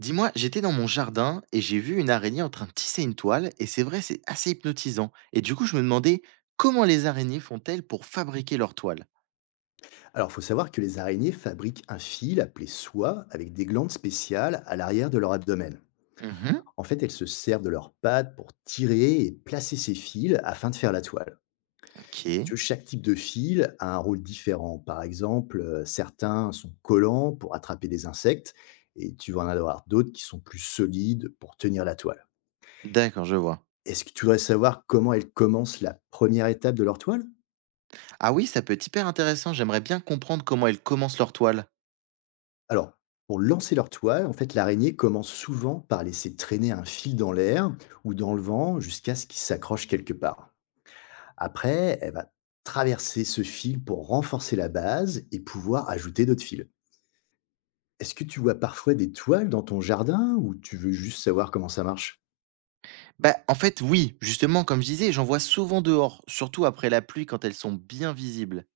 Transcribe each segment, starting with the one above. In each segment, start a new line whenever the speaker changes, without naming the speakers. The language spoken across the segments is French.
Dis-moi, j'étais dans mon jardin et j'ai vu une araignée en train de tisser une toile, et c'est vrai, c'est assez hypnotisant. Et du coup, je me demandais comment les araignées font-elles pour fabriquer leur toile?
Alors, il faut savoir que les araignées fabriquent un fil appelé soie avec des glandes spéciales à l'arrière de leur abdomen.
Mhm.
En fait, elles se servent de leurs pattes pour tirer et placer ces fils afin de faire la toile. Si
Ok.
tu veux, chaque type de fil a un rôle différent. Par exemple, certains sont collants pour attraper des insectes, et tu vas en avoir d'autres qui sont plus solides pour tenir la toile.
D'accord, je vois.
Est-ce que tu voudrais savoir comment elles commencent la première étape de leur toile?
Ah oui, ça peut être hyper intéressant, j'aimerais bien comprendre comment elles commencent leur toile.
Alors, pour lancer leur toile, en fait, l'araignée commence souvent par laisser traîner un fil dans l'air ou dans le vent jusqu'à ce qu'il s'accroche quelque part. Après, elle va traverser ce fil pour renforcer la base et pouvoir ajouter d'autres fils. Est-ce que tu vois parfois des toiles dans ton jardin ou tu veux juste savoir comment ça marche?
Bah, en fait, oui, justement, comme je disais, j'en vois souvent dehors, surtout après la pluie quand elles sont bien visibles.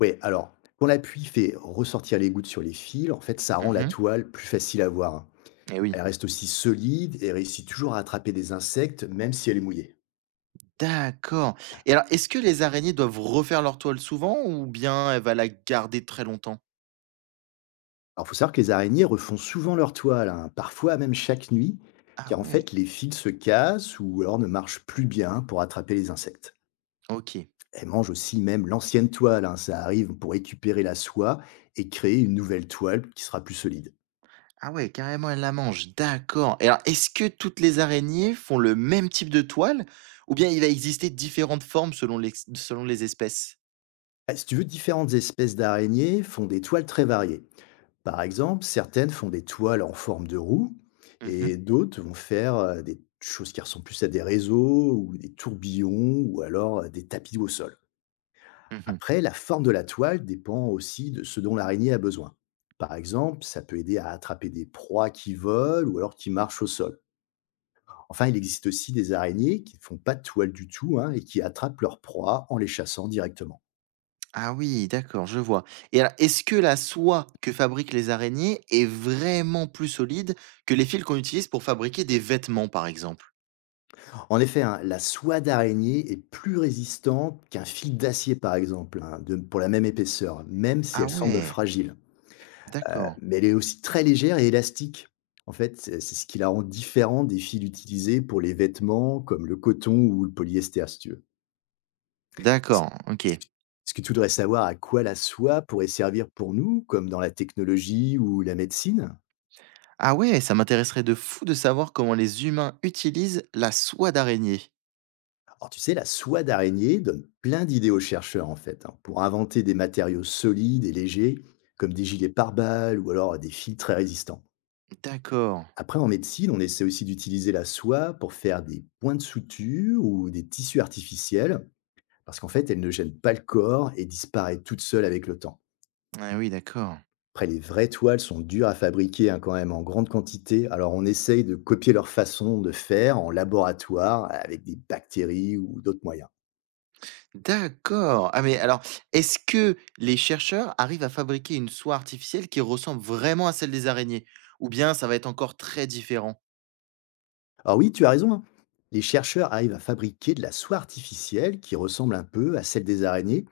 Oui, alors, quand la pluie fait ressortir les gouttes sur les fils, en fait, ça rend la
Mhm.
toile plus facile à voir.
Eh oui.
Elle reste aussi solide et réussit toujours à attraper des insectes, même si elle est mouillée.
D'accord. Et alors, est-ce que les araignées doivent refaire leur toile souvent ou bien elles va la garder très longtemps?
Alors, faut savoir que les araignées refont souvent leur toile, hein, parfois même chaque nuit,
Ah
car en
ouais.
fait, les fils se cassent ou alors ne marchent plus bien pour attraper les insectes.
Ok.
Elles mangent aussi même l'ancienne toile, hein, ça arrive, pour récupérer la soie et créer une nouvelle toile qui sera plus solide.
Ah ouais, carrément, elle la mange, d'accord. Et alors, est-ce que toutes les araignées font le même type de toile ou bien il va exister différentes formes selon les espèces?
Ah, si tu veux, différentes espèces d'araignées font des toiles très variées. Par exemple, certaines font des toiles en forme de roue
Mhm,
et d'autres vont faire des choses qui ressemblent plus à des réseaux ou des tourbillons ou alors, des tapis au sol.
mhm.
Après, la forme de la toile dépend aussi de ce dont l'araignée a besoin. Par exemple, ça peut aider à attraper des proies qui volent ou alors qui marchent au sol. Enfin, il existe aussi des araignées qui ne font pas de toile du tout, hein, et qui attrapent leurs proies en les chassant directement.
Ah oui, d'accord, je vois. Et alors, est-ce que la soie que fabriquent les araignées est vraiment plus solide que les fils qu'on utilise pour fabriquer des vêtements, par exemple?
En effet, hein, la soie d'araignée est plus résistante qu'un fil d'acier, par exemple, hein, pour la même épaisseur, même si
Ah
elle semble
ouais,
fragile.
d'accord,
Mais elle est aussi très légère et élastique. En fait, c'est ce qui la rend différente des fils utilisés pour les vêtements, comme le coton ou le polyester, si tu veux. Ce que
d'accord, ok.
ce que tu voudrais savoir, à quoi la soie pourrait servir pour nous, comme dans la technologie ou la médecine?
Ah ouais, ça m'intéresserait de fou de savoir comment les humains utilisent la soie d'araignée.
Alors tu sais, la soie d'araignée donne plein d'idées aux chercheurs, en fait, hein, pour inventer des matériaux solides et légers, comme des gilets pare-balles ou alors des filtres très résistants.
D'accord.
Après, en médecine, on essaie aussi d'utiliser la soie pour faire des points de suture ou des tissus artificiels, parce qu'en fait, elle ne gêne pas le corps et disparaît toute seule avec le temps.
Ah oui, d'accord.
Après, les vraies toiles sont dures à fabriquer, hein, quand même en grande quantité, alors on essaye de copier leur façon de faire en laboratoire avec des bactéries ou d'autres moyens.
D'accord. Ah mais alors, est-ce que les chercheurs arrivent à fabriquer une soie artificielle qui ressemble vraiment à celle des araignées? Ou bien ça va être encore très différent?
Alors oui, tu as raison, hein, les chercheurs arrivent à fabriquer de la soie artificielle qui ressemble un peu à celle des araignées,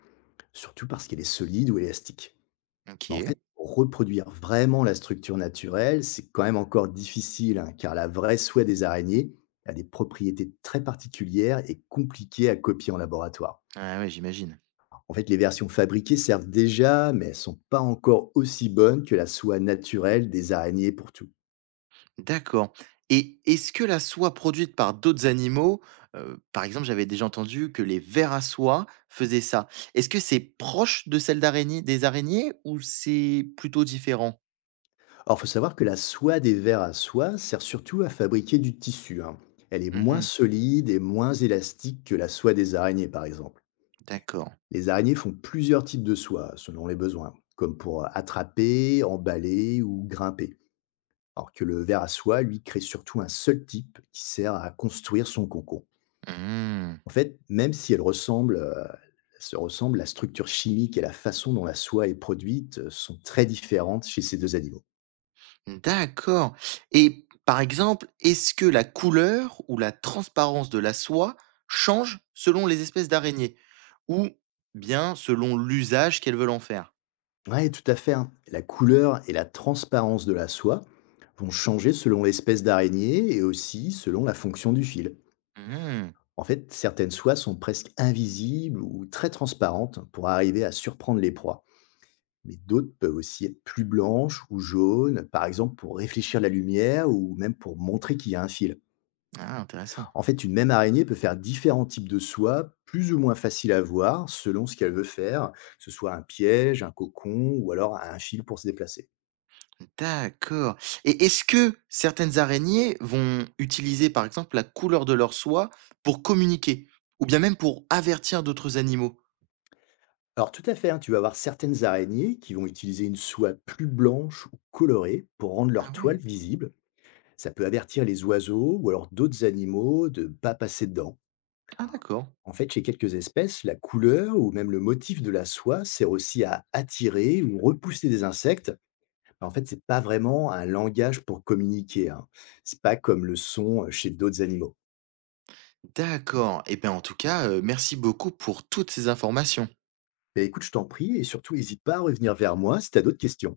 surtout parce qu'elle est solide ou élastique. Mais en
Ok.
fait, pour reproduire vraiment la structure naturelle, c'est quand même encore difficile, hein, car la vraie soie des araignées a des propriétés très particulières et compliquées à copier en laboratoire.
Ah ouais, j'imagine.
En fait, les versions fabriquées servent déjà, mais elles sont pas encore aussi bonnes que la soie naturelle des araignées pour tout.
D'accord. Et est-ce que la soie produite par d'autres animaux, par exemple, j'avais déjà entendu que les vers à soie faisaient ça. Est-ce que c'est proche de celle d'araignée, des araignées ou c'est plutôt différent?
Or, faut savoir que la soie des vers à soie sert surtout à fabriquer du tissu, hein. Elle est moins
Mhm.
solide et moins élastique que la soie des araignées, par exemple.
D'accord.
Les araignées font plusieurs types de soie selon les besoins, comme pour attraper, emballer ou grimper. Alors que le ver à soie, lui, crée surtout un seul type qui sert à construire son cocon.
Hmm.
En fait, même si elles ressemblent, se ressemblent, la structure chimique et la façon dont la soie est produite sont très différentes chez ces deux animaux.
D'accord. Et par exemple, est-ce que la couleur ou la transparence de la soie change selon les espèces d'araignées ou bien selon l'usage qu'elles veulent en faire?
Oui, tout à fait, hein. La couleur et la transparence de la soie vont changer selon l'espèce d'araignée et aussi selon la fonction du fil.
Hmm.
En fait, certaines soies sont presque invisibles ou très transparentes pour arriver à surprendre les proies. Mais d'autres peuvent aussi être plus blanches ou jaunes, par exemple pour réfléchir la lumière ou même pour montrer qu'il y a un fil.
Ah, intéressant.
En fait, une même araignée peut faire différents types de soies, plus ou moins faciles à voir selon ce qu'elle veut faire, que ce soit un piège, un cocon ou alors un fil pour se déplacer.
D'accord. Et est-ce que certaines araignées vont utiliser par exemple la couleur de leur soie pour communiquer ou bien même pour avertir d'autres animaux?
Alors tout à fait, hein, tu vas avoir certaines araignées qui vont utiliser une soie plus blanche ou colorée pour rendre leur
Ah
toile
ouais.
visible. Ça peut avertir les oiseaux ou alors d'autres animaux de ne pas passer dedans.
Ah d'accord.
En fait, chez quelques espèces, la couleur ou même le motif de la soie sert aussi à attirer ou repousser des insectes. En fait, c'est pas vraiment un langage pour communiquer, hein. C'est pas comme le son, chez d'autres animaux.
D'accord. Et bien en tout cas, merci beaucoup pour toutes ces informations.
Ben écoute, je t'en prie et surtout n'hésite pas à revenir vers moi si tu as d'autres questions.